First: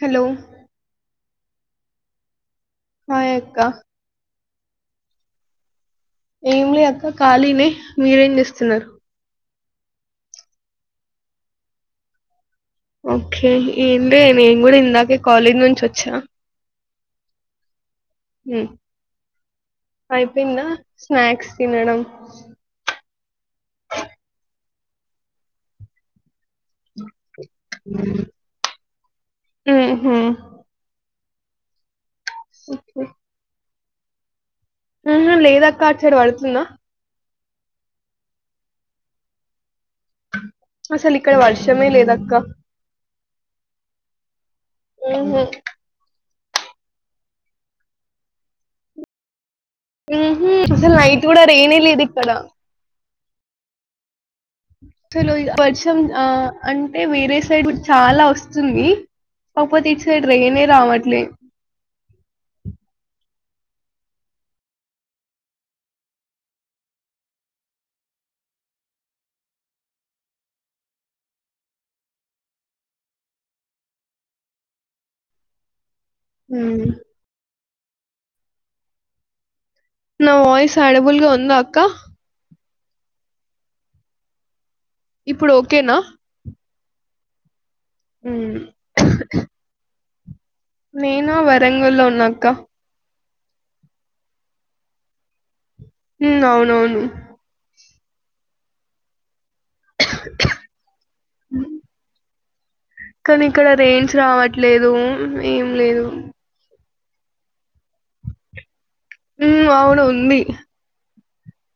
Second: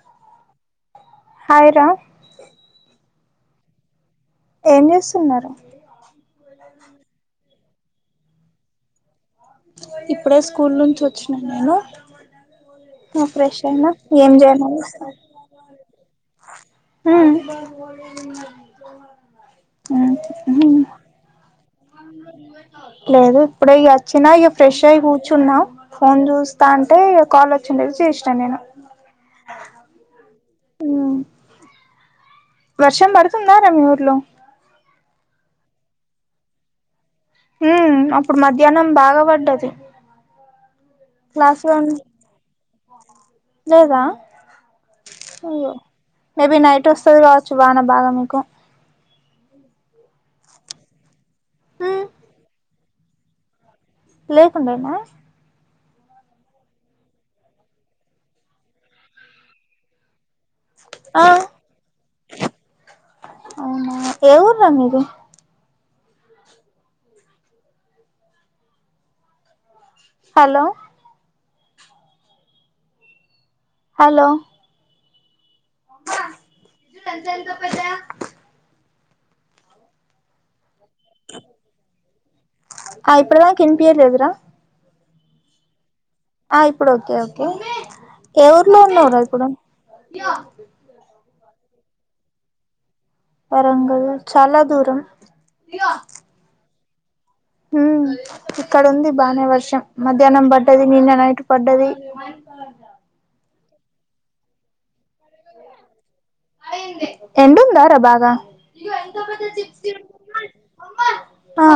Hello hi రా hi అక్క ఏం చేస్తున్నారు ఏం లే అక్క ఖాళీనే మీరేం చేస్తున్నారు ఇప్పుడే స్కూల్ నుంచి వచ్చినా నేను ఆ ఓకే ఫ్రెష్ అయినా లే ఏం నేను చేయలే కూడా ఇందాకే [unintelligible] కాలేజ్ నుంచి వచ్చా హమ్ ఉమ్ అయిపోయిందా స్నాక్స్ తినడం లేదు ఇప్పుడే ఇగా వచ్చినా ఇగ ఫ్రెష్ అయి కూర్చున్నా ఫోన్ చూస్త అంటే కాల్ వచ్చిండేది చేషిన నేను మ్ ఉహుమ్మ్ ఉమ్ ఓకే వర్షం పడుతుందారా మీ ఊర్లో ఉహు మ్ లేదక్క అటు సైడ్ పడుతుందా మ్ అప్పుడు మధ్యాహ్నం బాగా పడ్డది అసలు ఇక్కడ క్లాస్ లో వర్షమే ఉన్ లేదక్క లేదా ఉహు అయ్యో మేబీ నైట్ వస్తది కావచ్చు వాన బాగా మీకు మ్ హు మ్ అసలు నైట్ కూడా రైనే లేదు ఉమ్ ఇక్కడ లేకుండేనా లో వర్షం అంటే వేరే సైడ్ చాలా వస్తుంది కాకపోతే ఇటు సైడ్ రైనే ఆ అవునా ఏ ఊరు రా మీది హలో హలో మ్ [inaudible] నా వాయిస్ ఏడబుల్గా ఉందా అక్క ఆ ఇప్పటిదాకా వినిపియ్యటలేదు రా ఇప్పుడు ఓకేనా ఆ ఇప్పుడు ఓకే ఓకే ఏ హ్మ్ ఊర్లో ఉన్నావురా ఇప్పుడు నేను వరంగల్ లో ఉన్నాక్క వరంగల్ లోచాలా దూరం మ్ అవునవును మ్ ఇక్కడ ఉంది బానే వర్షం మధ్యాహ్నం పడ్డది నిన్న నైట్ పడ్డది మ కా కానీ ఇక్కడ రైన్స్ రావట్లేదు ఏం లేదు ఎండుందా ర భాగా మ్ అవును ఉంది ఆ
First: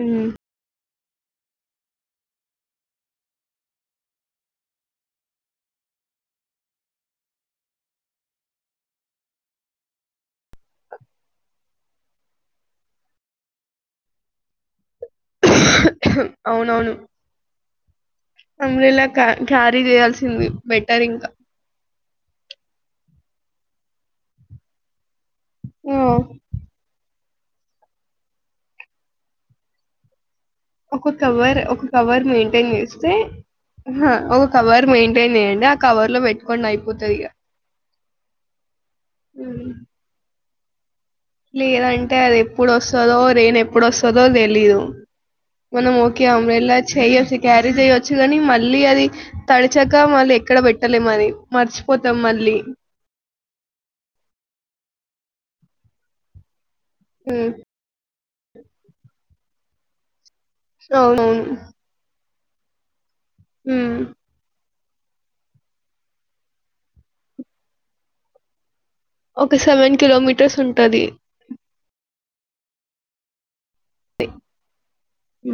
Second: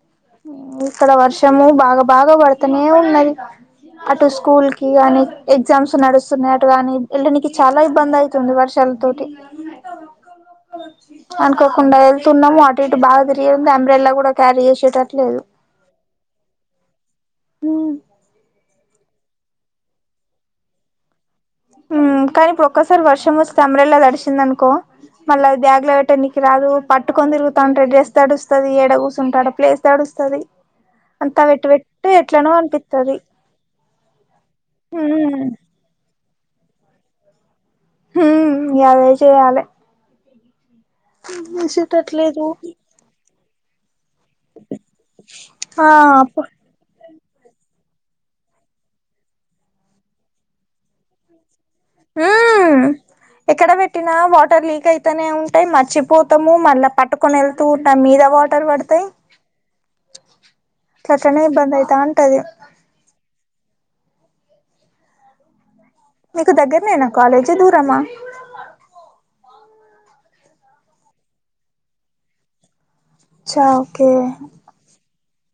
ఉమ్ ఇక్కడ వర్షము బాగా బాగా పడుతనే ఉన్నది అటు స్కూల్ కి కానీ ఎగ్జామ్స్ నడుస్తున్నాయి అటు కానీ ఎళ్ళనికి చాలా ఇబ్బంది అయి తుంది ఈ వర్షాల తోటి అనుకోకుండా ఎళ్తున్నాము అటు ఇటు బాగా తిరిగింది అంబ్రెల్లా కూడా క్యారీ చేసేటట్లేదు అవునవును మ్ అంబ్రెల్లా క క్యారీ చేయాల్సింది బెటర్ ఇంకా కాని ఇప్పుడు ఒక్కోసారి వర్షం వస్తే అంబ్రెల్లా తడిషిందిస్క్రఅనుకో మళ్ళ అది బ్యాగ్ లో ఆ పెట్టనీకి రాదు పట్టుకని తిరుగుతా ఉంటే డ్రెస్ తడుస్తుంది ఎడ కూసుంటె ఆడ ప్లేస్ తడుస్తది ఒక అంతా కవర్ వెట్టి ఒక వెట్టి కవర్ ఎట్లనో మెయింటైన్ చేస్తే అనిపిత్తది ఒక కవర్ మెయింటైన్ ఉమ్ చేయ్యండి కవర్ లో పెట్టుకోండి అయిపోతది ఇక హుమ్ ఇగ అదే చేయాలే హ్మ్ లేదంటే అది చేసేటట్లేదు ఎప్పుడు వస్తుదో రేన్ ఎప్పుడు వస్తుదో తెలీదు ఆ మనం ఓకే అప్పు అంబ్రెల్లా చెయొచ్చు క్యారీ చేయొచ్చు కానీ మళ్ళీ అది తడిచాక మళ్ళీ ఎక్కడ పెట్టలే అది మర్చిపోతాం మళ్ళీ ఉమ్ ఎక్కడ పెట్టినా వాటర్ లీక్ అయితనే ఉంటాయి మర్చిపోతాము మళ్ళీ పట్టుకొని హ్మ్. వెళ్తూ నా మీద వాటర్ పడతాయి గట్లానే అవునవును. ఇబ్బంది అవుతా ఉంటది హు మీకు దగ్గర నేను కాలేజీ దూరమా ఒక సెవెన్ కిలోమీటర్స్ ఉంటది చ్చా ఓకే ఉ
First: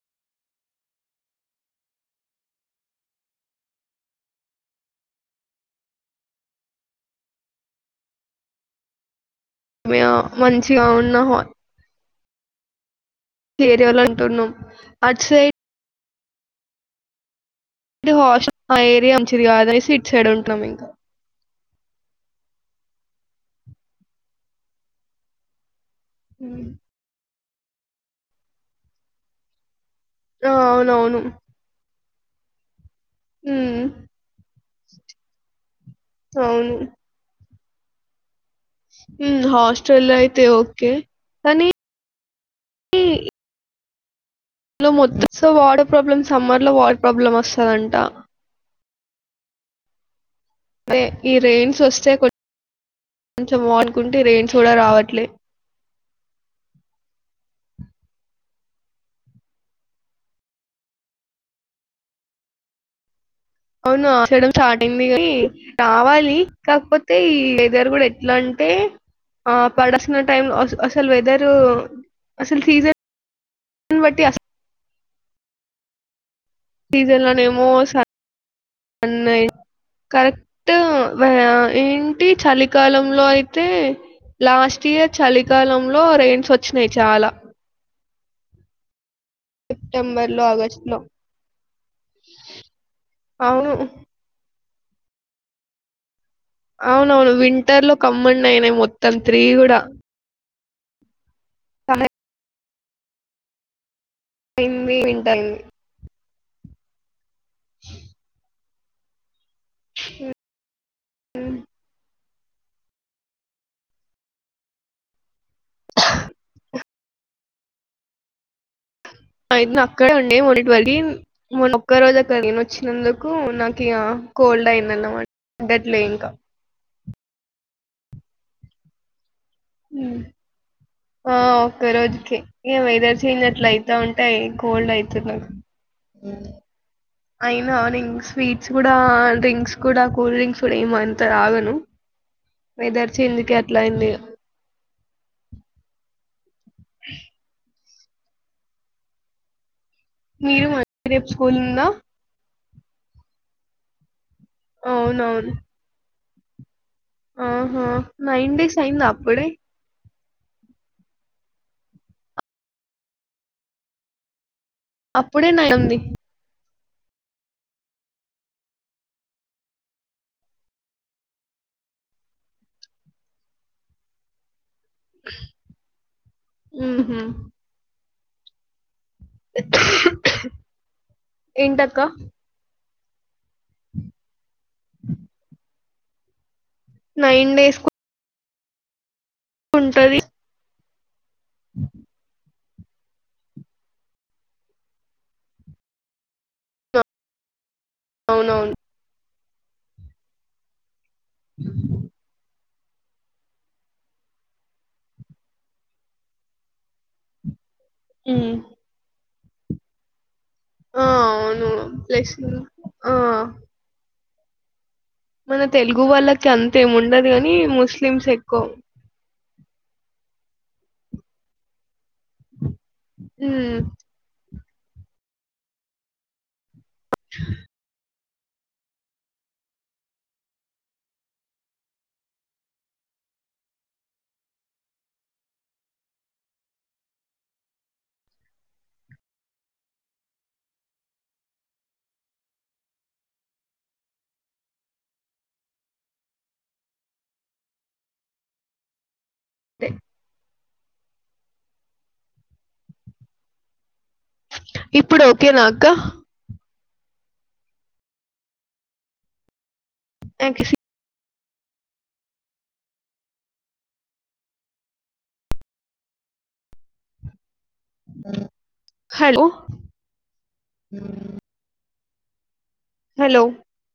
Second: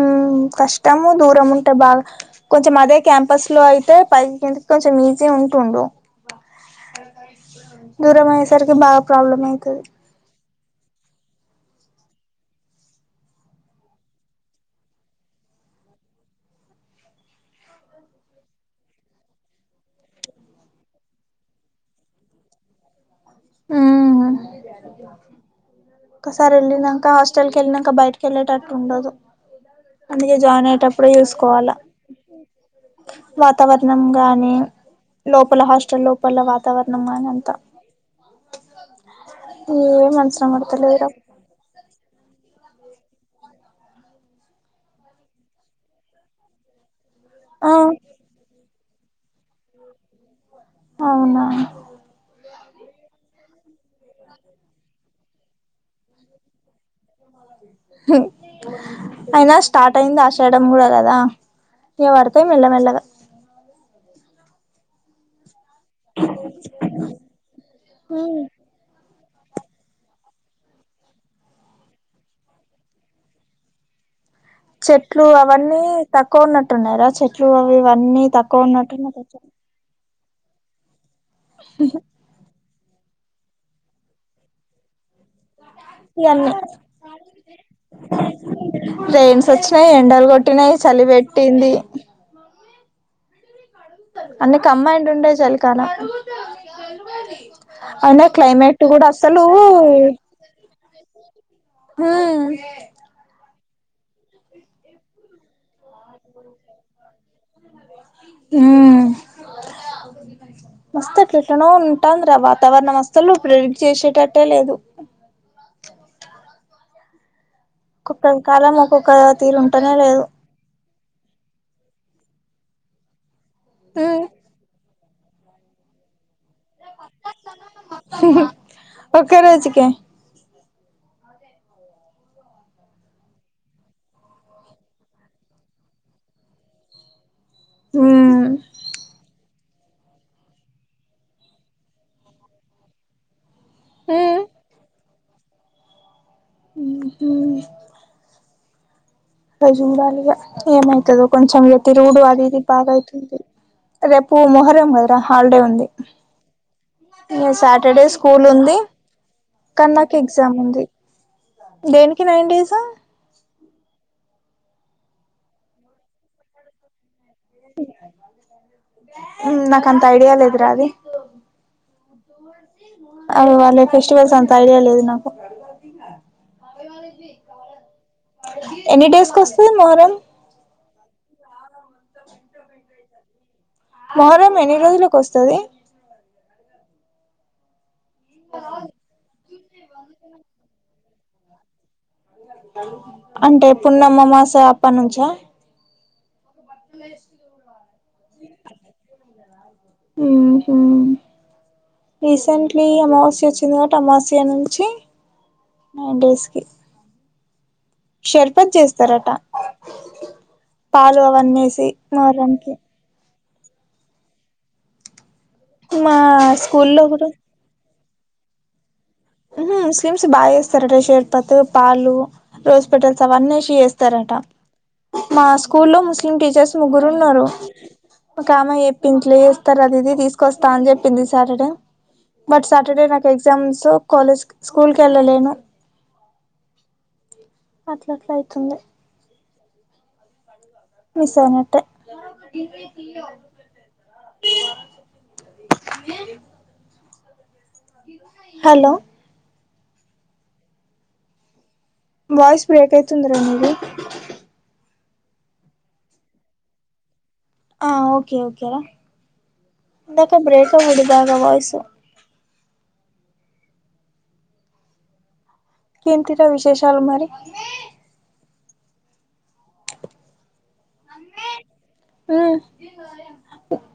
ఉమ్ కష్టము దూరం ఉంటే బాగా కొంచెం అదే క్యాంపస్ లో అయితే పై కిందికి కొంచెం ఇజిగా ఉంటుండు దూరం అయే సర్కి బాగా ప్రాబ్లమ్ అవుతుది మంచిగా ఉన్న ఏర్యాల అంటున్నాం అట్ సైడ్ ఇది హాష్మ్ మా ఆ ఏరియా మంచిది కాదని ఇట్ సైడ్ ఉంటున్నాం ఇంకా ఉ ఒకసారి హ్మ్. వెళ్లిన ఇంకా హాస్టల్ క వెళ్ళినాక బయటకి వెళ్ళేటట్టు ఉండదు అందుకే ఆ! జాయిన్ అయేటప్పుడే అవునవును. చూసుకోవాలా అ హ్మ్. వాతావరణం గాని లోపల హాస్టల్ లోపల అవును. వాతావరణం గాని అంతా హు హాస్టల్ ఏం అయితే అవసరం ఓకే పడతలేరు కానీ ఇలో మొత్తం వాటర్ ప్రాబ్లమ్ సమ్మర్ లో వాటర్ ప్రాబ్లమ్ ఆ వస్తదంట అదే ఈ అవునా రెయిన్స్ వస్తే కొంచెం వానుకుంటే రెయిన్స్ కూడా రావట్లే హు అయినా స్టార్ట్ అయింది ఆషాడం కూడా కదాఇగ పడతాయి మెల్లమెల్లగా అవును ఆషాడం స్టార్టయింది కానీ రావాలి కాకపోతే ఈ వెదర్ కూడా ఎట్లా ఉమ్ అ పడాల్సిన టైమ్ లో అసలు వెదర్ అసలు సీజన్ దీని బట్టి అసల్ చెట్లు అవన్నీ తక్కువ ఉన్నట్టున్నాయరా సీజన్ చెట్లు లోనేమో అవి ఇవన్నీ తక్కువ సన్ ఉన్నట్టున్నాయ్ కరెక్ట్ ఏంటి చలికాలంలో అయితే లాస్ట్ ఇయ్యర్ చలికాలంలో రెన్స్ వచ్చినాయ్ చాలా రెన్స్ వచ్చినాయి ఎండలు సెప్టెంబర్ లో కొట్టినయి ఆగస్ట్ లో చలి పెట్టింది అవును అన్నీ కమ్మాండ్ ఉండే చలికాలం అవునవును వింటర్ లో అయినా కమ్మన్ అయినాయి క్లైమేట్ గూడా మొత్తం త్రీ అసలు కూడా చాలా ఉ తిండి తింటల్ [inaudible] [inaudible] ఉ మస్త్ అట్లా ఎట్లనో ఉంటానంది రా వాత వాతావరణం అస్తలు ప్రొరెడ్ చేసేటట్టె లేదు కొక్క కాలమ ఓకొక్క అయితే అక్కడే ఉండే [unintelligible] వరి మొన్న ఒక్క రోజు అటెల్లి వచ్చినందుకు నాకు ఇక హ్మ్ కోల్డ్ అయిందన్నమాట గట్లే ఇంకా ఒక్క రోజుకే ఆ ఒక్క రోజుకి ఏ వెదర్ చేజ్ అట్ల అయితా ఉంటే కోల్డ్ అయితాది నాకు అయినా నేన్ హ్మ్ స్వీట్స్ గూడా డ్రింక్స్ కూడ కూల్ డ్రింక్స్ కూడ ఏమ్ అంత తాగను వెదర్ చేంజ్ కి ఎట్లా అయింది హ్మ్ మ్ హు చూడాలిగా మీరు మరి ఏమయితదో రేపు స్కూల్ ఉందా కొంచెంఇగాతిరుగుడు అది ఇది బాగాయితుంది రేపు మొహరం కదరా అవునవును హాలిడే ఉంది ఇగా ఆహా సాటర్డే స్కూల్ నైన్ డేస్ ఉంది అయిందా అప్పుడే కాని నాకు ఎగ్జామ్ ఉంది దేనికి నైన్ డేస్ అప్పుడే నైన్ ఉంది నాక్ అంత ఐడియా లేదరా అది అరె వాళ్ళ ఫెస్టివల్స్ అంత ఐడియాల లేదు నాకు మ్మ్హ్మ్. ఎన్నీ డేస్ కొస్తది మొహారం ఏంటక్క మొహరం ఎన్ని రోజులకు వస్తది నైన్ డేస్కు ఇంతా కావాలి ఉంటది [inaudible] అంటే పున్నమ్మమాస అప్పటినుంచా మ్బబుల లేసి ఇల్లుతుడవాలి అవునవును మ్ హు రిసెంట్ మళ్ళి అమావాస్య వచ్చింది కాబట్టి అమాస్య నుంచి నైన్ డేస్ కి ఉమ్. షేర్బత్ చేస్తారట ఆ పాలు అవన్నీ అవును వేసి ప్లస్ మొహరానికి ఆ మన తెలుగు మా వాళ్ళకి అంతేం స్కూల్లో ఉండదు కూడా గాని ముస్లిమ్స్ ఎక్కువ ముస్లిమ్స్ బాగా చేస్తారటా షేర్పత్ పాలు రోజ్ పెటల్స్ అవన్నీ ఎసి ఉమ్ ఎస్త చేస్తారట మా స్కూలో ముస్లిం టీచర్స్ ముగ్గురు ఉన్నరు ఒక్కామే చెప్పింది ఇట్లా చేస్తరు అది ఇది తీసుకొస్తా అని చెప్పింది సాటడె బట్ సాటర్డే నాకు ఎగ్జామ్సు కాలేజ్కి స్కూల్కివెళ్ళలేను అట్ల అట్లా అయితుంది మిస్సయినట్టే ఏ హలో తే వాయిస్ బ్రేక్ అయితుందిరా మీది ఇప్పుడు ఓకే నా అక్క ఆ ఓకే ఓకేరా ఇందాక బ్రేక్ అయిందిరా వాయిస్ ఇంకేటియిరా విశేషాలు మరి హలో ఉ హలో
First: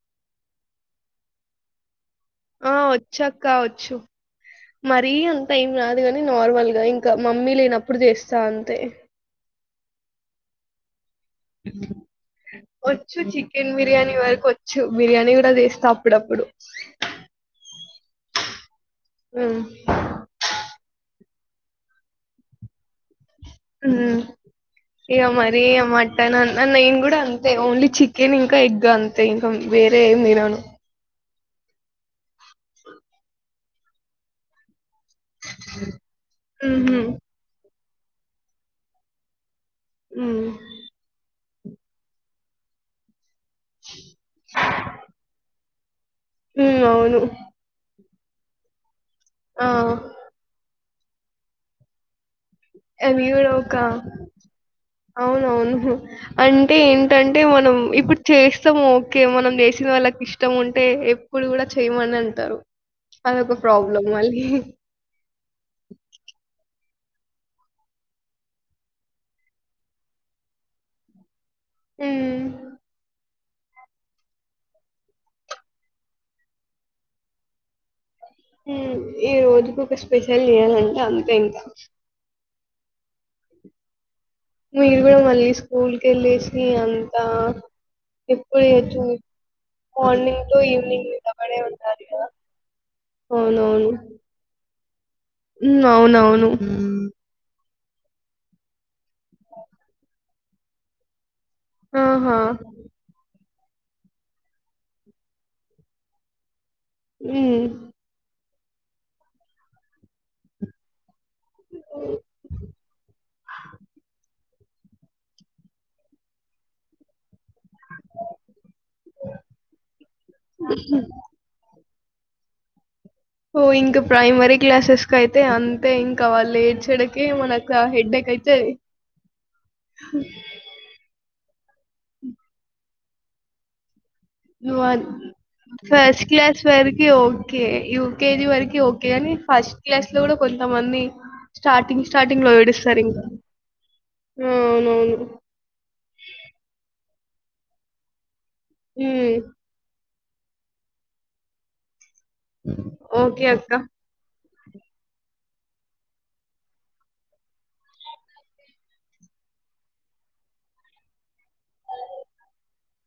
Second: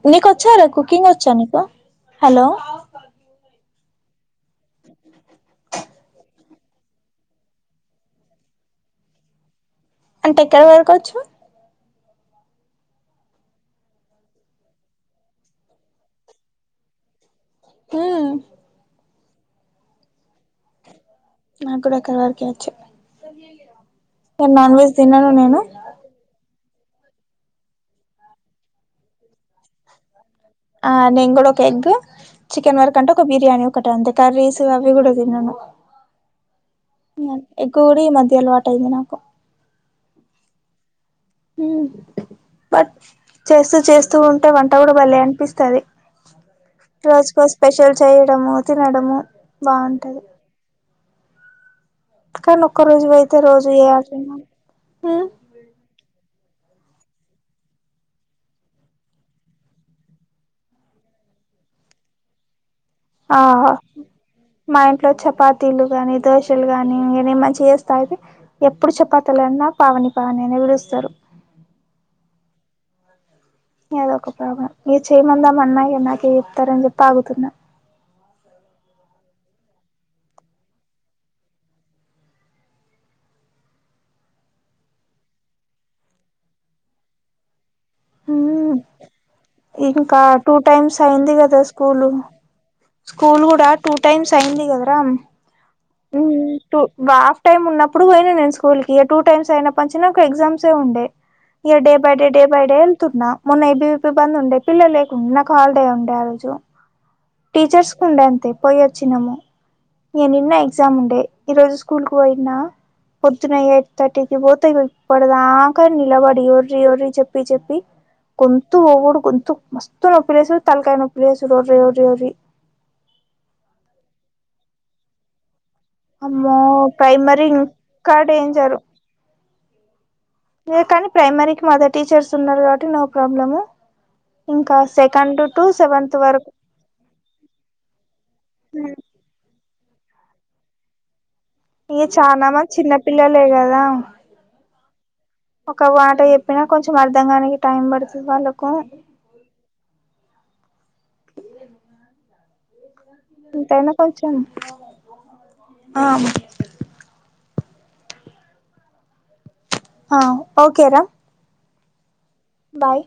నీ కొచ్చారా కుకింగ్ వచ్చా నీకు హలో ఆ వచ్చాక్కా వచ్చు మరీ అంతా ఏం రాదు కాని నార్మల్గా ఇంకా మమ్మీ లేనప్పుడు చేస్తా అంతే. అంటే ఎక్కడ వరకు వచ్చు. ఇ వచ్చు చికెన్ బిర్యానీ వరకు వచ్చు బిర్యానీ కూడా చేస్తా అప్పుడప్పుడు. [inaudible] [inaudible] మ్మ్ ఊ నాక్కూడా అక్కడి వరకే వచ్చు. ఉమ్ కానీ నాన్ వెజ్ ఇక తినను మరి నేను. మటన్ నేను కూడా అంతే ఓన్లీ చికెన్ ఇంకా ఎగ్ అంతే ఇంకా వేరే ఏం తినను. ఆ నేను కూడా ఒక ఎగ్ చికెన్ వరకు అంటే ఒక బిర్యానీ ఒకటి అంతే కర్రీస్ అవి కూడా తినను. ఊహు ఎగ్ కూడా ఈ మధ్యే అలవాటు అయింది నాకు. ఊ ఉ బట్ చేస్తూ చేస్తూ ఉంటే వంట కూడా బలే అపిస్తది. ఉమ్ అవును రోజుకో స్పెషల్ చేయడం తినడము ఆ బాగుంటది. కానీ ఒక్క రోజు అవి అయితే కూడ రోజు ఒక చేయాల్సిందే మ్మ్ అవునవును అంటే ఏంటంటే మనం ఇప్పుడు చేస్తాము ఓకే మనం చేసిన వాళ్ళకి ఇష్టం ఉంటే. అప్పుడు కూడా చేయ్ మని అంటారు. అదొక ఆహ ప్రాబ్లం మళ్ళీ మా ఇంట్లో చపాతి. ఇడ్లీలు గాని దోశలు గాని ఇగ నేన్ మంచిగ చేస్తా ఐతే. ఎప్పుడు చపాతులన్నా పావని పావని అనే పిలుస్తారు. ఊ అదొక ప్రాబ్లం ఇగ చేయ్ మందామన్న ఇగ నాకే చెప్తారని చెప్పి ఆగుతున్నా. ఉ ఇగ రోజుకు ఒక స్పెషల్ చెయ్యాలంటే అంతే ఇంకా. మీరు కూడా మళ్ళీ స్కూల్ కెళ్ళేసి అంతా ఎప్పుడు మ్మ్ చేయొచ్చో. ఇంకా టూ టైమ్స్ అయింది నిలబడే కదా ఉండాలి స్కూలు కదా స్కూల్ కూడా టూ టైమ్స్ అయింది కదరా. ఉ అవునవును. హ్మ్. గా హాఫ్ టైమ్ ఉన్నప్పుడు పోయినా నేను స్కూల్ కి ఇగ టూ టైమ్స్ అయినప్పటి నుంచి నాకు ఎగ్జామ్సే ఉండే ఇక డే బై డే ఆహా! డే బై డే ఎళ్తున్నా. మొన్న ఎబివిపి బంద్ ఉండే పిల్లలు లేకుండే నాకు హాలిడే ఉండే ఆ రోజు. హ్మ్. టీచర్స్ ఉండే అంతే పోయి వచ్చినాము ఇగ నిన్న ఎగ్జామ్ ఉండే. ఈ రోజు స్కూల్ కి పోయిన్నా పొద్దున యైట్ థర్టీకి పోతె ఇగ. ఇప్పడిదాగా నిలబడి ఒర్రి ఒర్రి చెప్పి చెప్పి గొంతు. గొంతు మస్తు నొప్పి లేస్తాది తలకాయ నొప్పి లేసుడు ఒర్రి ఒర్రి ఒర్రి ఓ ఇంకా ప్రైమరీ క్లాసెస్ కయితే అంతే అయితే ఇంకా వాళ్ళు అమ్మో ఏడ్చేటకే ప్రైమరీ మనకు ఇంకా హెడ్డేక్ అయితది. డేంజరు అదే కానీ ప్రైమరీకి మదర్ టీచర్స్ ఉన్నారు కాబట్టి నో ప్రాబ్లము. ఇంకా one second. To seventh first వరకు క్లాస్ వరకి ఓకే యూకేజీ వరకి ఓకే కానీ ఫస్ట్. క్లాస్ లో కూడా కొంతమంది ఇగ స్టార్టింగ్ స్టార్టింగ్ చానా లో మంది చిన్న ఏడూస్తారు ఇ పిల్లలే కదా ఆ అవునవును ఒక వాట చెప్పిన కొంచెం అర్ధం కానికి టైం పడుతది వాళ్ళకు హు ఓ ఎంతైన కొంచెం ఆ ఆ ఓకేరా బాయ్